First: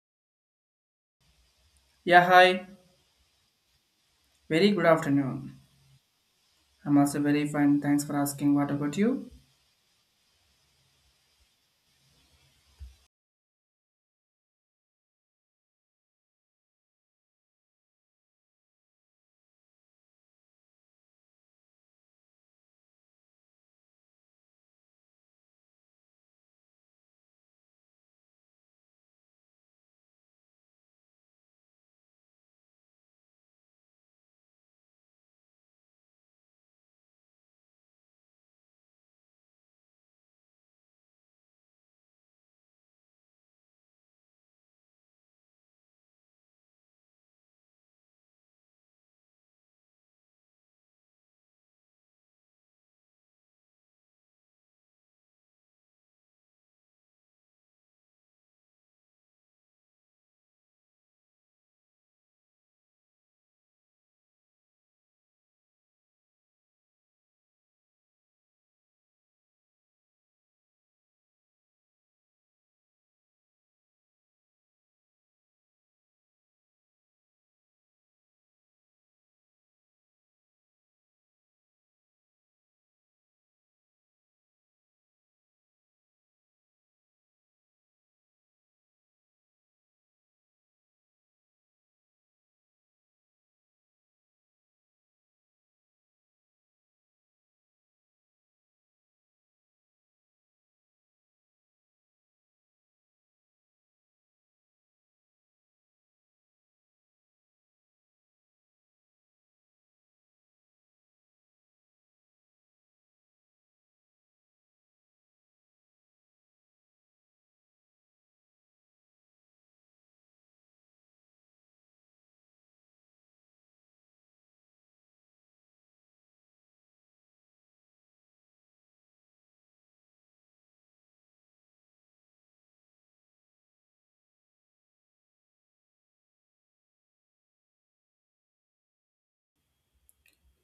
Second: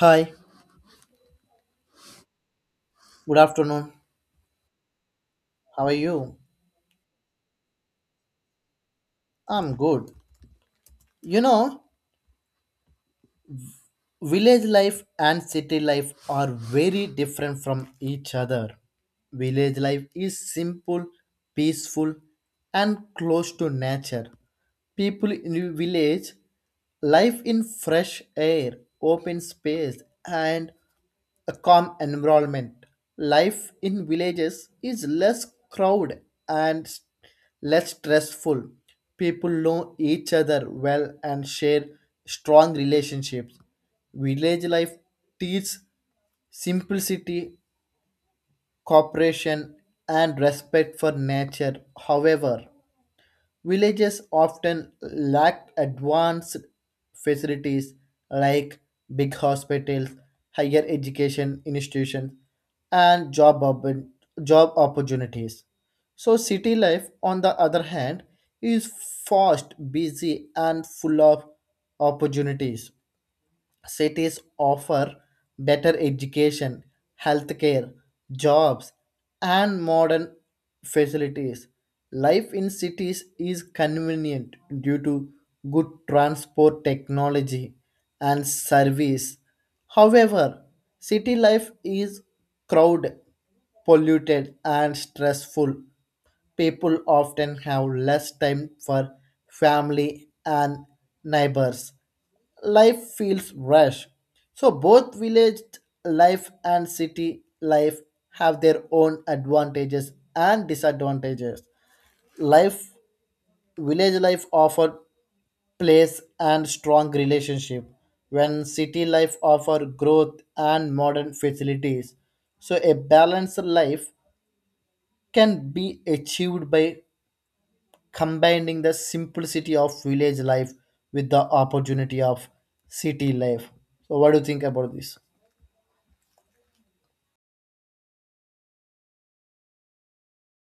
Hi, Yeah, hi. good afternoon. Very good afternoon. How are you? I'm also very fine. Thanks for asking. What about you? I'm good. You know, village life and city life are very different from each other. Village life is simple, peaceful, and close to nature. People in village life in fresh air, open space, and a calm environment. Life in villages is less crowded and less stressful. People know each other well and share strong relationships. Village life teaches simplicity, cooperation, and respect for nature. However, villages often lack advanced facilities like big hospitals, higher education institutions, and job opportunities. So, city life, on the other hand, is fast, busy, and full of opportunities. Cities offer better education, healthcare, jobs, and modern facilities. Life in cities is convenient due to good transport technology and service. However, city life is crowded, polluted, and stressful. People often have less time for family and neighbors. Life feels rush. So both village life and city life have their own advantages and disadvantages. Life village life offer place and strong relationship when city life offer growth and modern facilities. So a balanced life can be achieved by combining the simplicity of village life with the opportunity of city life. So, what do you think about this?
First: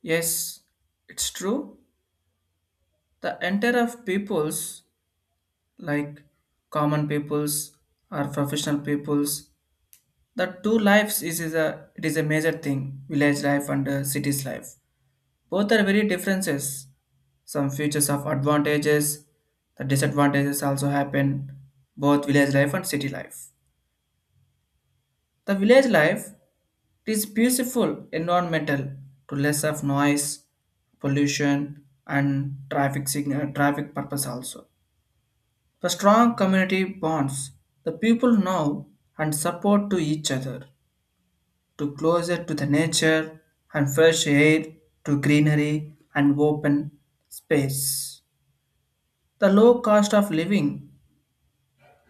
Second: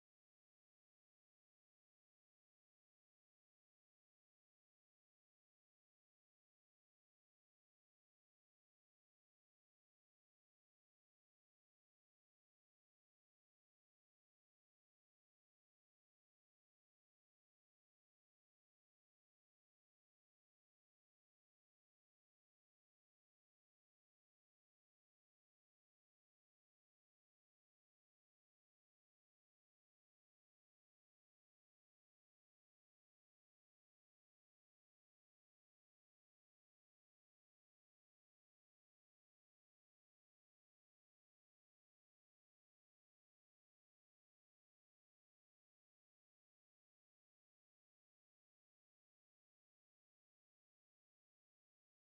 Yes, it's true. The entire of peoples, like common peoples or professional peoples, the two lives is a it is a major thing. Village life and city's life. Both are very differences. Some features of advantages, the disadvantages also happen. Both village life and city life. The village life, it is beautiful environmental to less of noise, pollution, and traffic signal, traffic purpose also. The strong community bonds, the people know and support to each other, to closer to the nature and fresh air, to greenery and open space. The low cost of living,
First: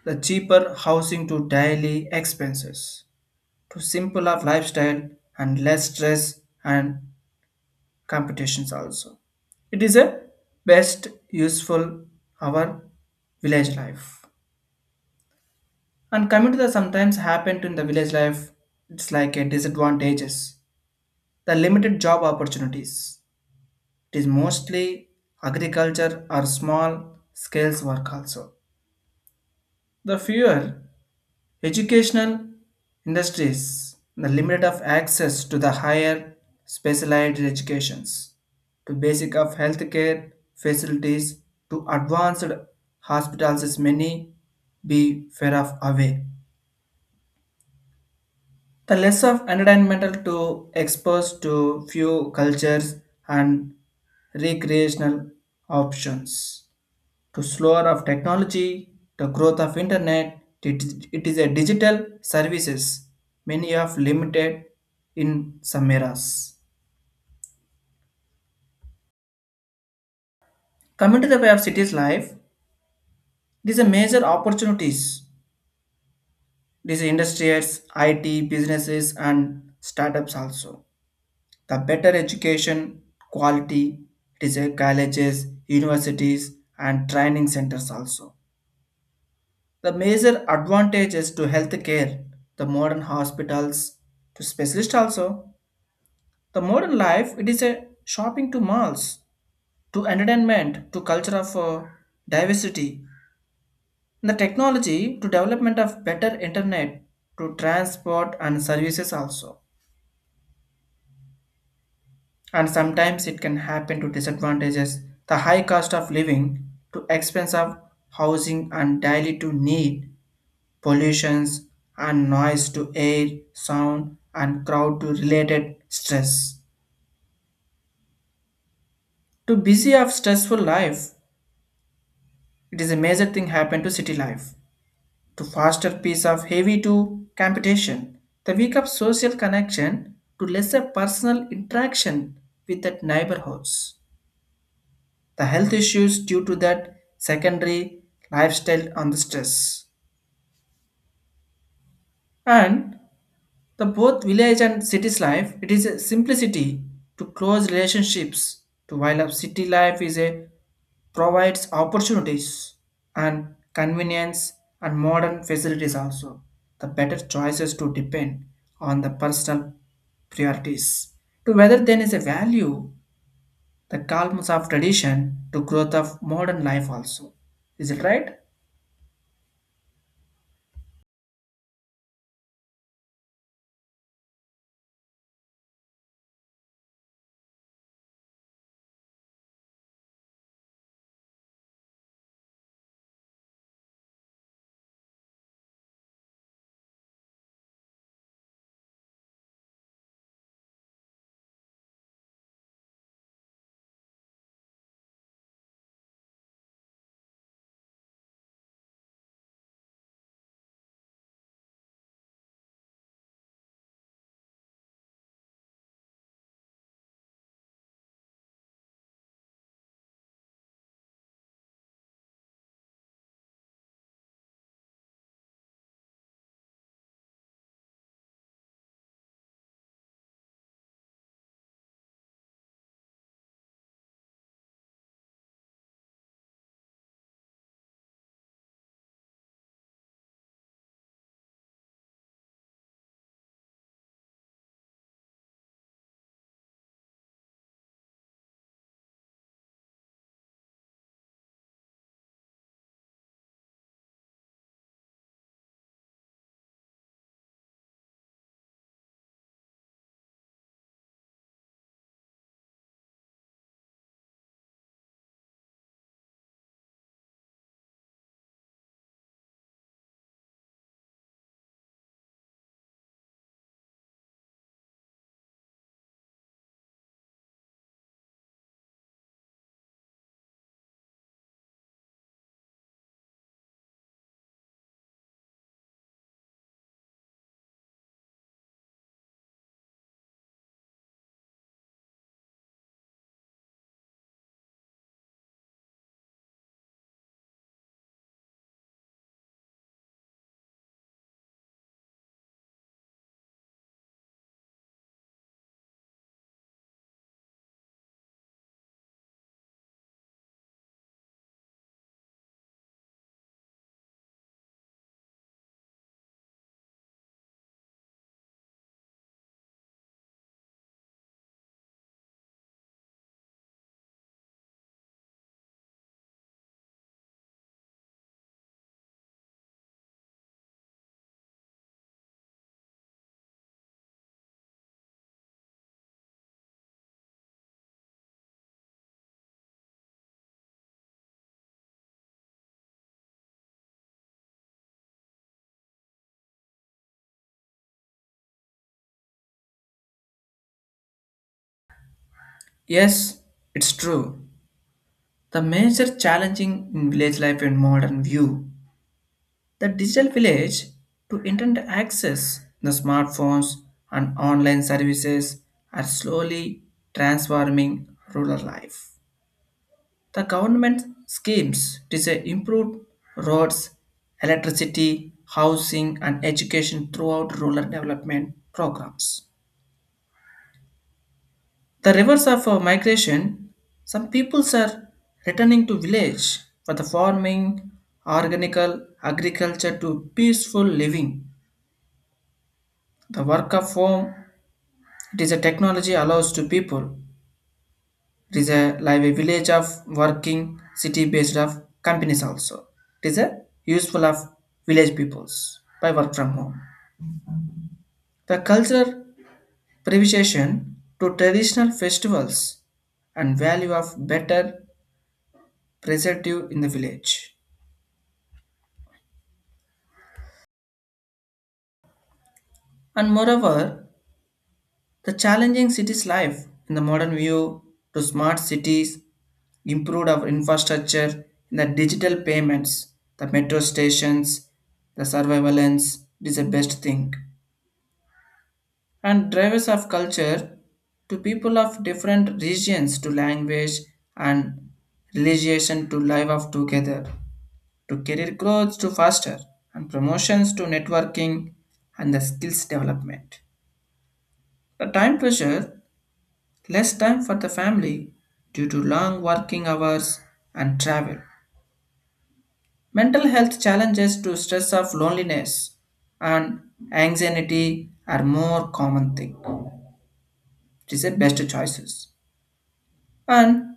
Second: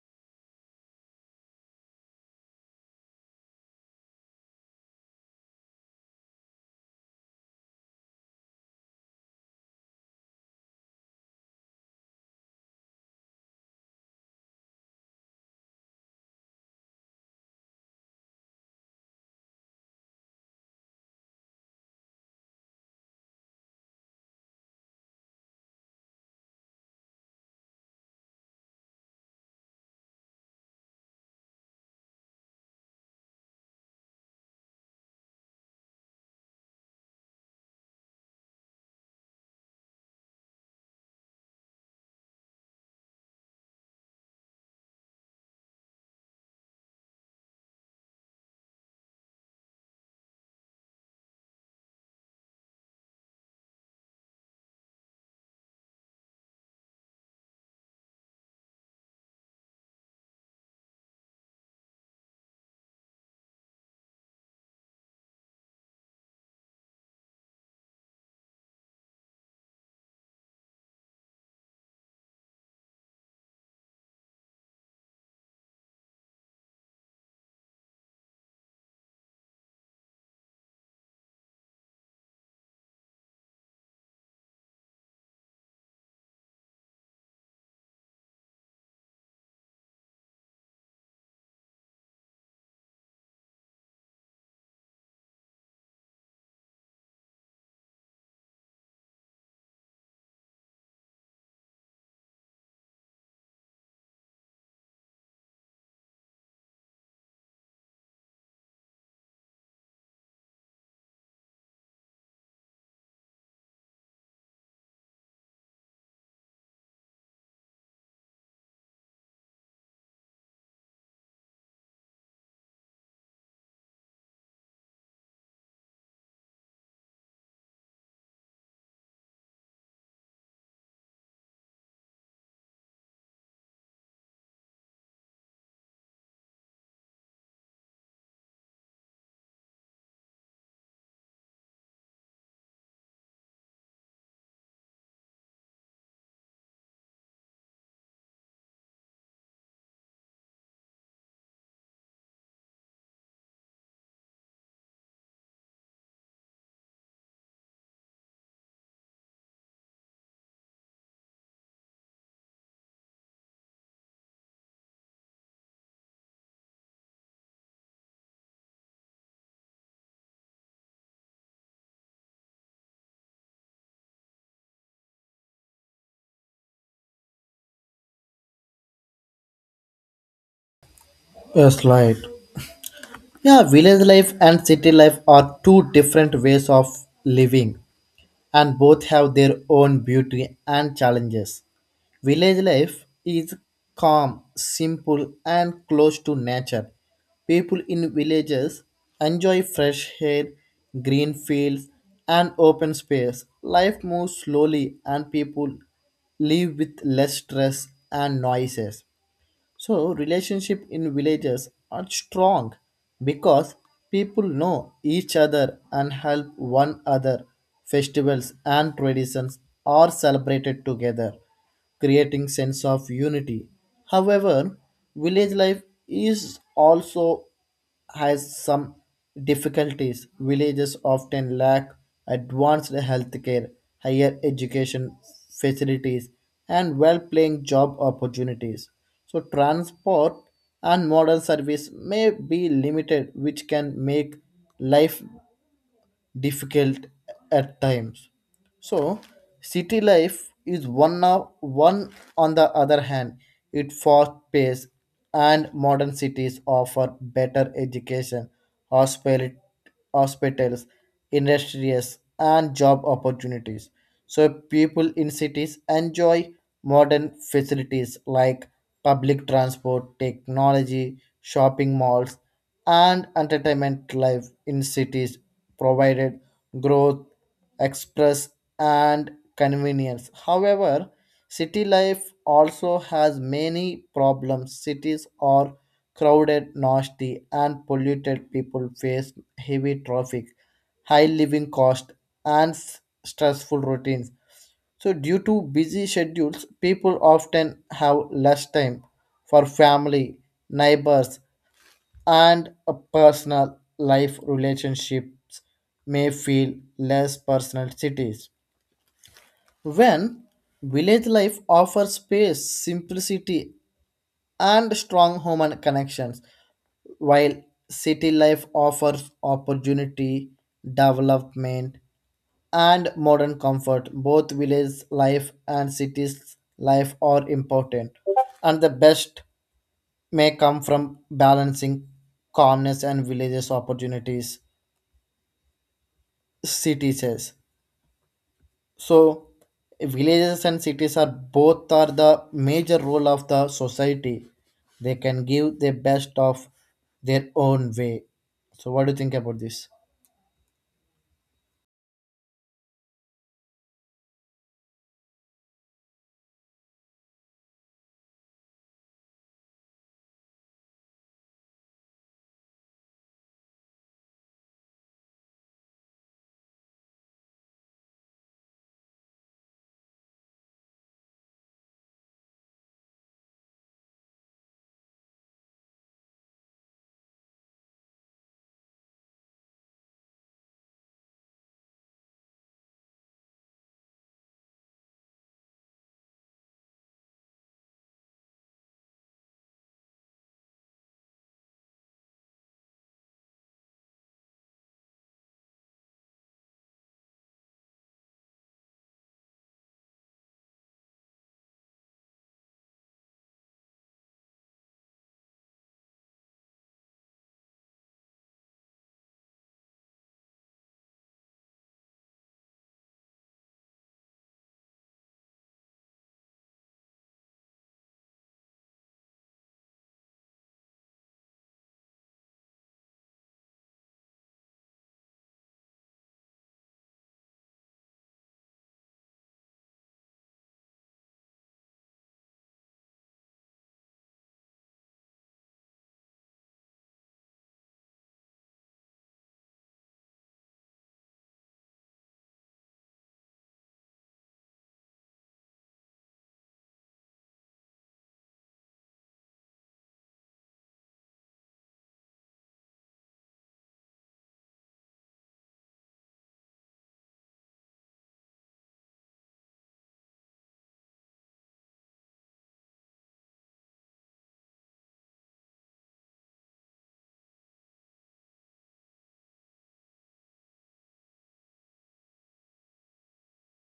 the cheaper housing to daily expenses, to simple of lifestyle and less stress and competitions also. It is a best useful our village life. And coming to the sometimes happened in the village life, it's like a disadvantages. The limited job opportunities. It is mostly agriculture or small scales work also. The fewer educational industries, the limit of access to the higher specialized educations, to basic of healthcare facilities, to advanced hospitals is many be far of away. The less of environmental to exposed to few cultures and recreational options to slower of technology, the growth of it is a digital services, many of limited in some eras. Coming to the way of cities life, it is a major opportunities. These industries, IT, businesses and startups also. The better education quality, it is a colleges, universities and training centers also. The major advantages to healthcare, the modern hospitals, to specialist also, the modern life, it is a shopping to malls, to entertainment, to culture of diversity, the technology, to development of better internet, to transport and services also. And sometimes it can happen to disadvantages, the high cost of living, to expense of housing and daily to need pollutions and noise to air, sound, and crowd to related stress. To busy of stressful life, it is a major thing happen to city life. To faster piece of heavy to competition, the weak of social connection to lesser personal interaction with that neighborhoods. The health issues due to that secondary lifestyle on the stress. And the both village and city's life, it is a simplicity to close relationships to while a city life is a provides opportunities and convenience and modern facilities also. The better choices to depend on the personal priorities. To whether then is a value, the calmness of tradition to growth of modern life also. Is it right? Yes, right. Yeah, village life and city life are two different ways of living, and both have their own beauty and challenges. Village life is calm, simple, and close to nature. People in villages enjoy fresh air, green fields, and open space. Life moves slowly, and people live with less stress and noises. So relationship in villages are strong because people know each other and help one another. Festivals and traditions are celebrated together, creating sense of unity. However, village life is also has some difficulties. Villages often lack advanced healthcare, higher education facilities, and well paying job opportunities. So, transport and modern service may be limited, which can make life difficult at times. So, city life is one on the other hand, it fast pace and modern cities offer better education, hospital, hospitals, industries and job opportunities. So people in cities enjoy modern facilities like public transport, technology, shopping malls and entertainment life in cities provided growth, express, and convenience. However, city life also has many problems. Cities are crowded, nasty, and polluted. People face heavy traffic, high living cost, and stressful routines. So, due to busy schedules, people often have less time for family, neighbors, and a personal life relationships may feel less personal cities when village life offers space simplicity and strong human connections while city life offers opportunity development and modern comfort both village life and cities life are important and the best may come from balancing calmness and villages opportunities Cities, says. So villages and cities are both are the major role of the society. They can give the best of their own way. So what do you think about this? Yes, it's true. The major challenging in village life in modern view, the digital village to internet access, the smartphones and online services are slowly transforming rural life. The government schemes to say improve roads, electricity, housing and education throughout rural development programs. The reverse of migration, some peoples are returning to village for the farming, organical agriculture to peaceful living. The work of home, it is a technology allows to people. It is a like a village of working city based of companies also. It is a useful of village peoples by work from home. The cultural preservation to traditional festivals and value of better preservative in the village. And moreover, the challenging city's life in the modern view to smart cities improved our infrastructure in the digital payments, the metro stations, the surveillance. It is the best thing. And drivers of culture to people of different regions to language and religion to live of together, to career growth to faster and promotions to networking and the skills development. The time pressure, less time for the family due to long working hours and travel. Mental health challenges to stress of loneliness and anxiety are more common thing. It is the best choices. And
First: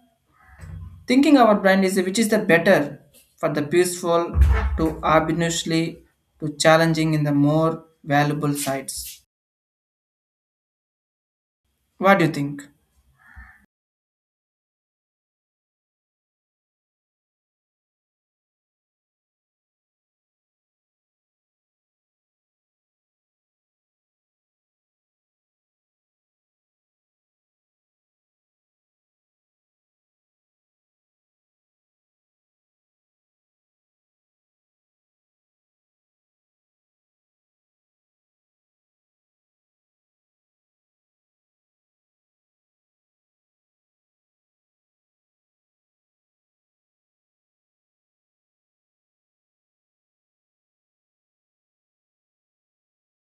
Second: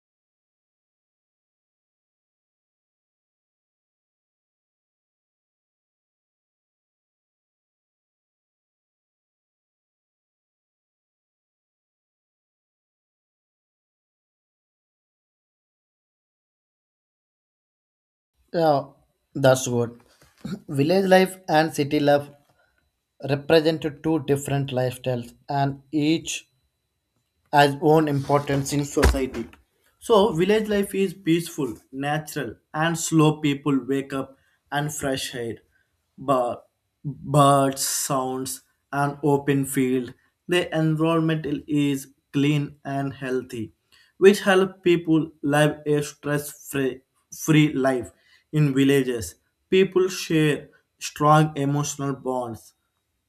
thinking our brain is which is the better for the peaceful to obviously to challenging in the more valuable sides. What do you think? Yeah, that's good. Village life and city life represent two different lifestyles, and each has own importance in society. So, village life is peaceful, natural, and slow. People wake up and fresh air, but birds, sounds, and open field. The environment is clean and healthy, which help people live a stress-free free life. In villages, people share strong emotional bonds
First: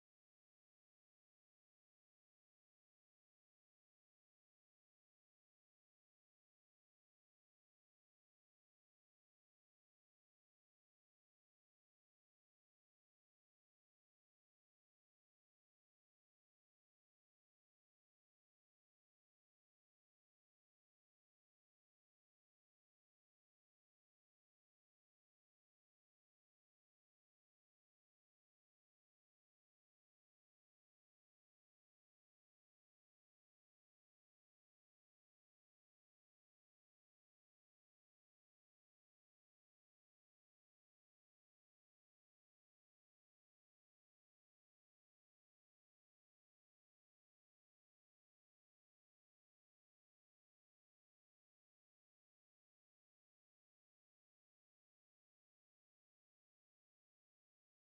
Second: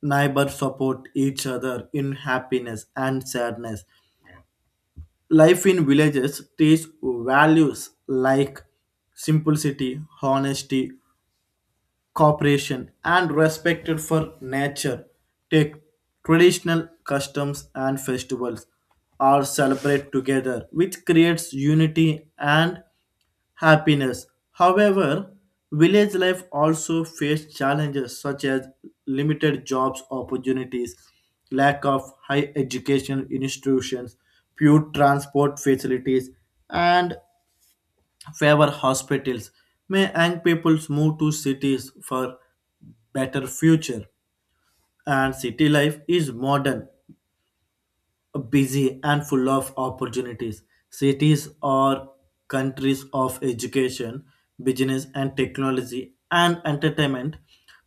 neighbors support each other in happiness and sadness. Life in villages teaches values like simplicity, honesty, cooperation, and respect for nature. Take traditional customs and festivals are celebrated together, which creates unity and happiness. However, village life also faced challenges such as limited jobs opportunities, lack of high education institutions, few transport facilities, and fewer hospitals. May young peoples move to cities for better future and city life is modern busy and full of opportunities. Cities are countries of education, business, and technology and entertainment.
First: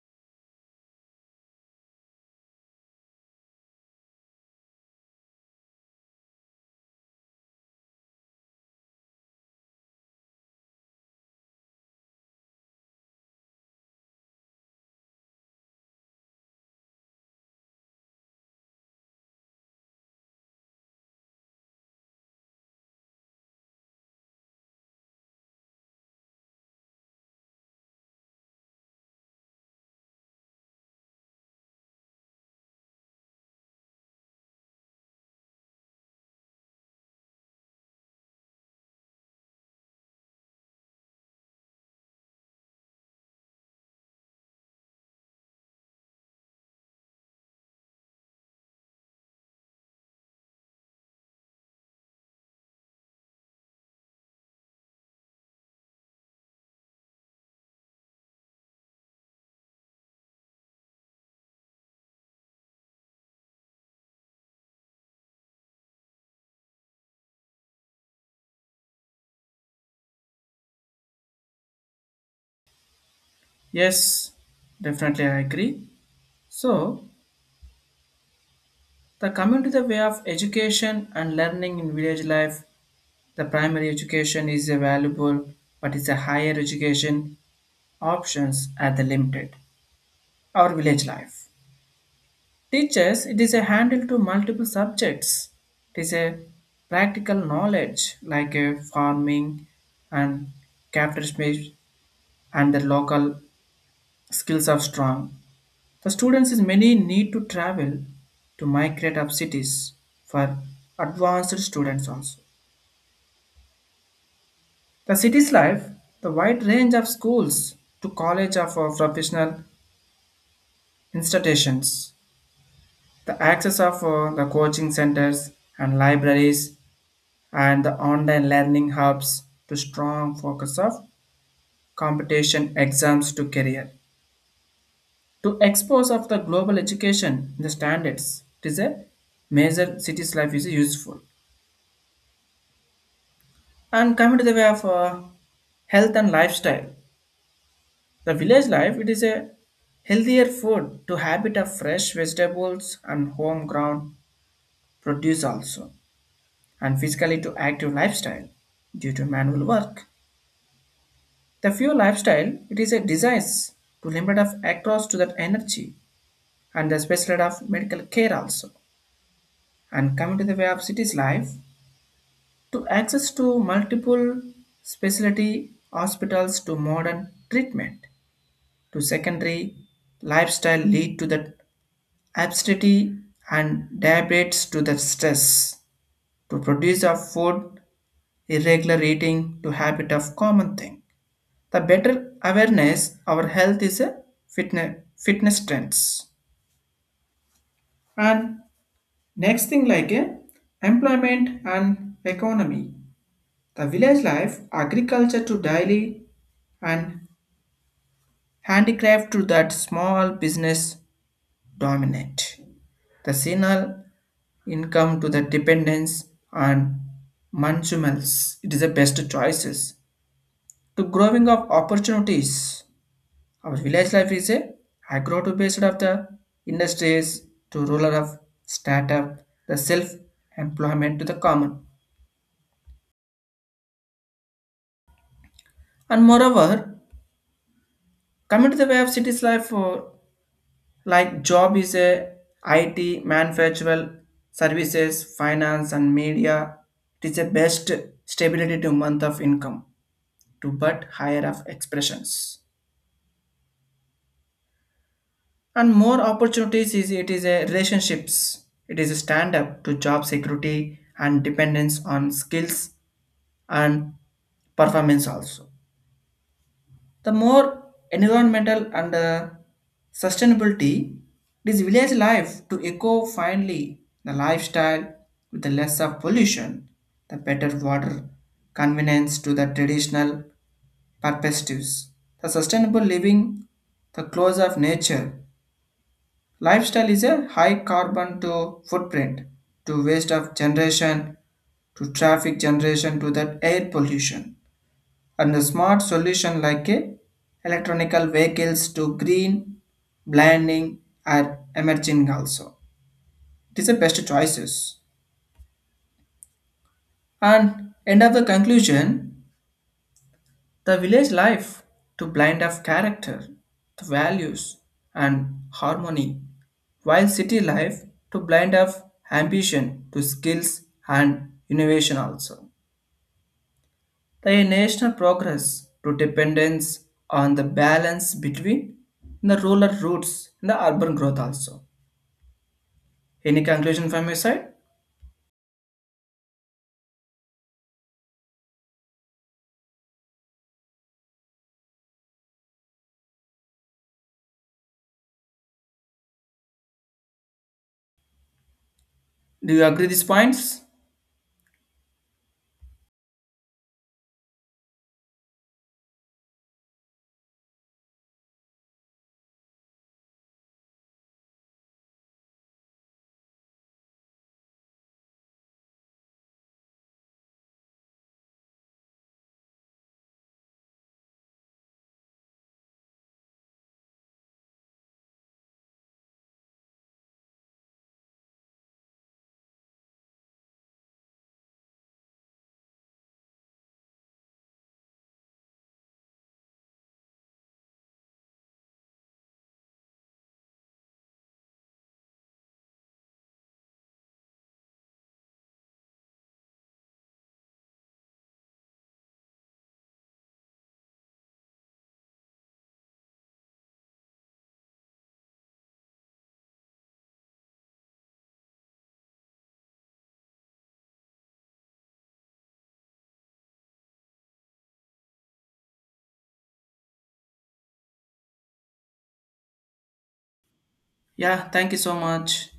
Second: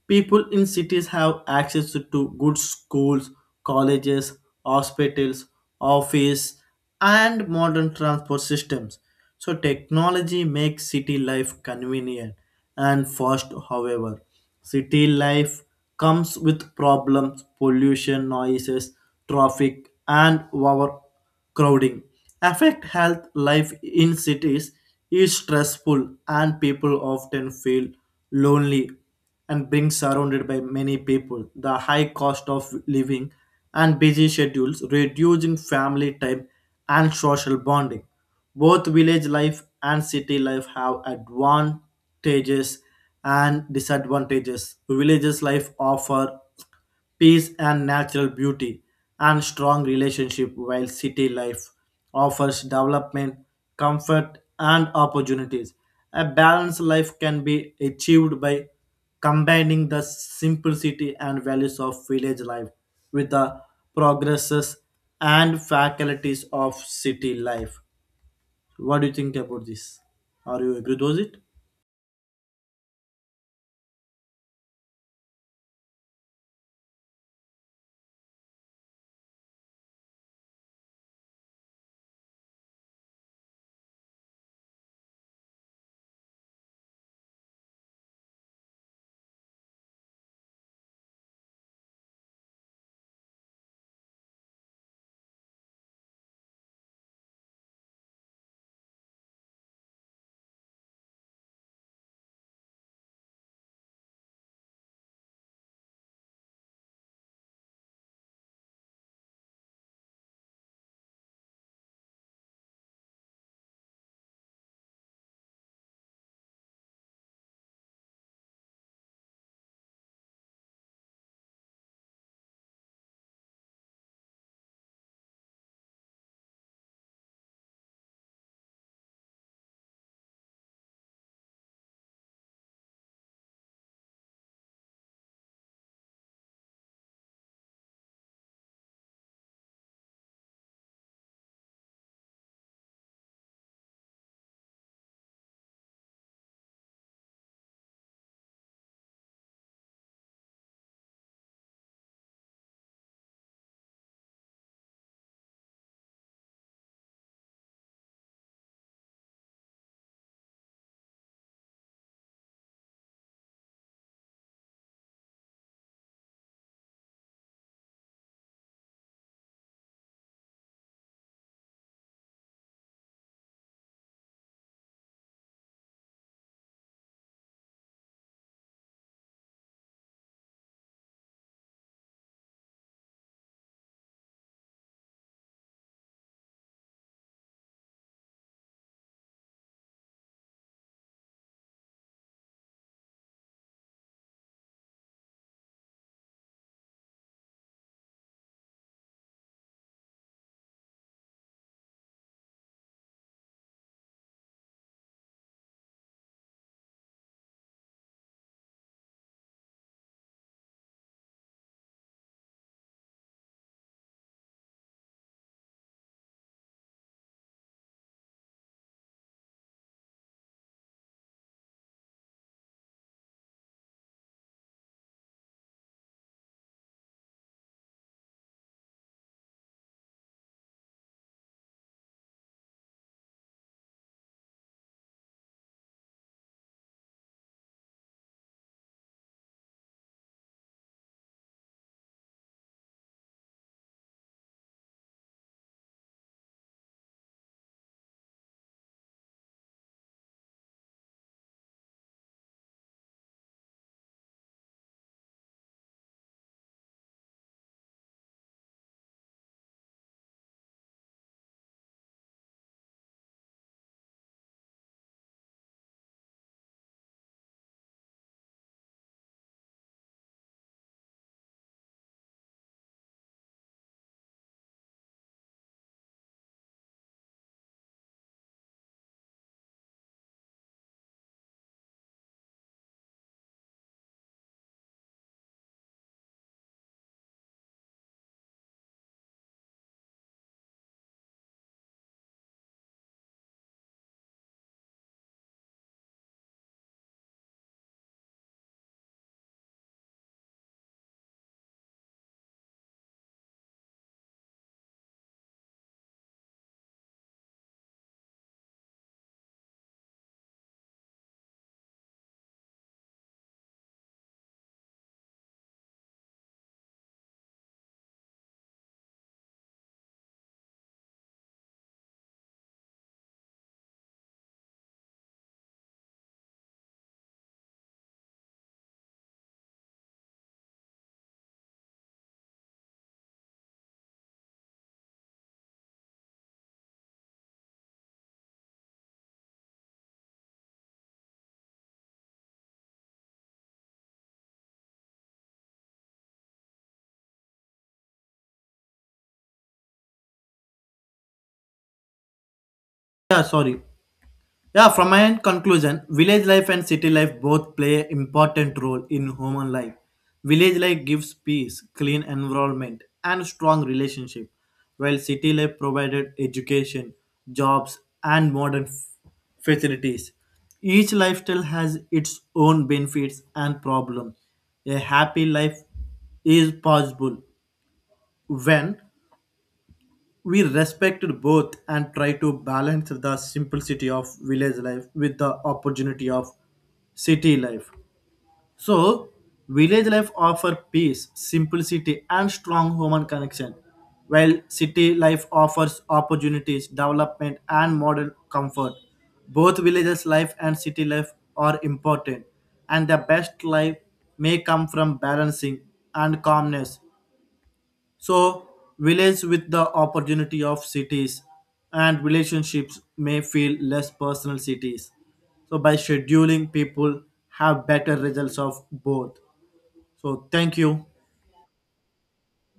People in cities have access to good schools, colleges, hospitals, office, and modern transport systems. So technology makes city life convenient and fast, however. City life comes with problems, pollution, noises, traffic, and overcrowding. Affect health life in cities is stressful, and people often feel lonely and being surrounded by many people. The high cost of living and busy schedules reducing family time and social bonding. Both village life and city life have advantages and disadvantages. Villages life offer peace and natural beauty and strong relationship while city life offers development, comfort and opportunities. A balanced life can be achieved by combining the simplicity and values of village life with the progresses and faculties of city life. What do you think about this? Are you agree with it? Yes, definitely I agree. So, the coming to the way of education and learning in village life, the primary education is a valuable, but it's a higher education options at the limited or village life. Teachers, it is a handle to multiple subjects. It is a practical knowledge like a farming and craftsmanship and the local skills are strong. The students is many need to travel to migrate up cities for advanced students also. The city's life, the wide range of schools to college of professional institutions. The access of the coaching centers and libraries and the online learning hubs to strong focus of competition exams to career. To expose of the global education the standards, it is a major city's life is useful. And coming to the way of health and lifestyle, the village life it is a healthier food to habit of fresh vegetables and home ground produce also and physically to active lifestyle due to manual work. The few lifestyle, it is a desire to limit of access to that energy and the specialty of medical care also. And coming to the way of city's life, to access to multiple specialty hospitals to modern treatment to secondary lifestyle lead to the obesity and diabetes to the stress to produce of food irregular eating to habit of common thing, the better awareness our health is a fitness fitness trends, and next thing like a employment and economy, the village life agriculture to daily and handicraft to that small business dominate the seasonal income to the dependence and consumers. It is the best choices to growing of opportunities. Our village life is a agro to based of the industries to rural of startup, the self-employment to the common. And moreover, coming to the way of cities life, like job is a IT, manufacturing, services, finance and media. It is a best stability to month of income to but higher of expressions, and more opportunities is it is a relationships it is a stand up to job security and dependence on skills and performance also. The more environmental and sustainability, it is village life to eco finally the lifestyle with the less of pollution, the better water convenience to the traditional perspectives, the sustainable living, the close of nature. Lifestyle is a high carbon to footprint, to waste of generation, to traffic generation, to that air pollution. And the smart solution like a electronical vehicles to green blending are emerging also. It is the best choices. And end of the conclusion, the village life to blind of character, the values and harmony, while city life to blind of ambition to skills and innovation also. The national progress to dependence on the balance between the rural roots and the urban growth also. Any conclusion from your side? Do you agree these points? Yeah, sorry. Yeah, from my end conclusion, village life and city life both play important role in human life. Village life gives peace, clean environment, and strong relationship, while city life provided education, jobs, and modern facilities. Each lifestyle has its own benefits and problems. A happy life is possible when we respected both and try to balance the simplicity of village life with the opportunity of city life. So, village life offers peace, simplicity, and strong human connection, while city life offers opportunities, development, and modern comfort. Both villages life and city life are important, and the best life may come from balancing and calmness so, villages with the opportunity of cities and relationships may feel less personal cities. So, by scheduling, people have better results of both. So, thank you. Yeah, thank you so much.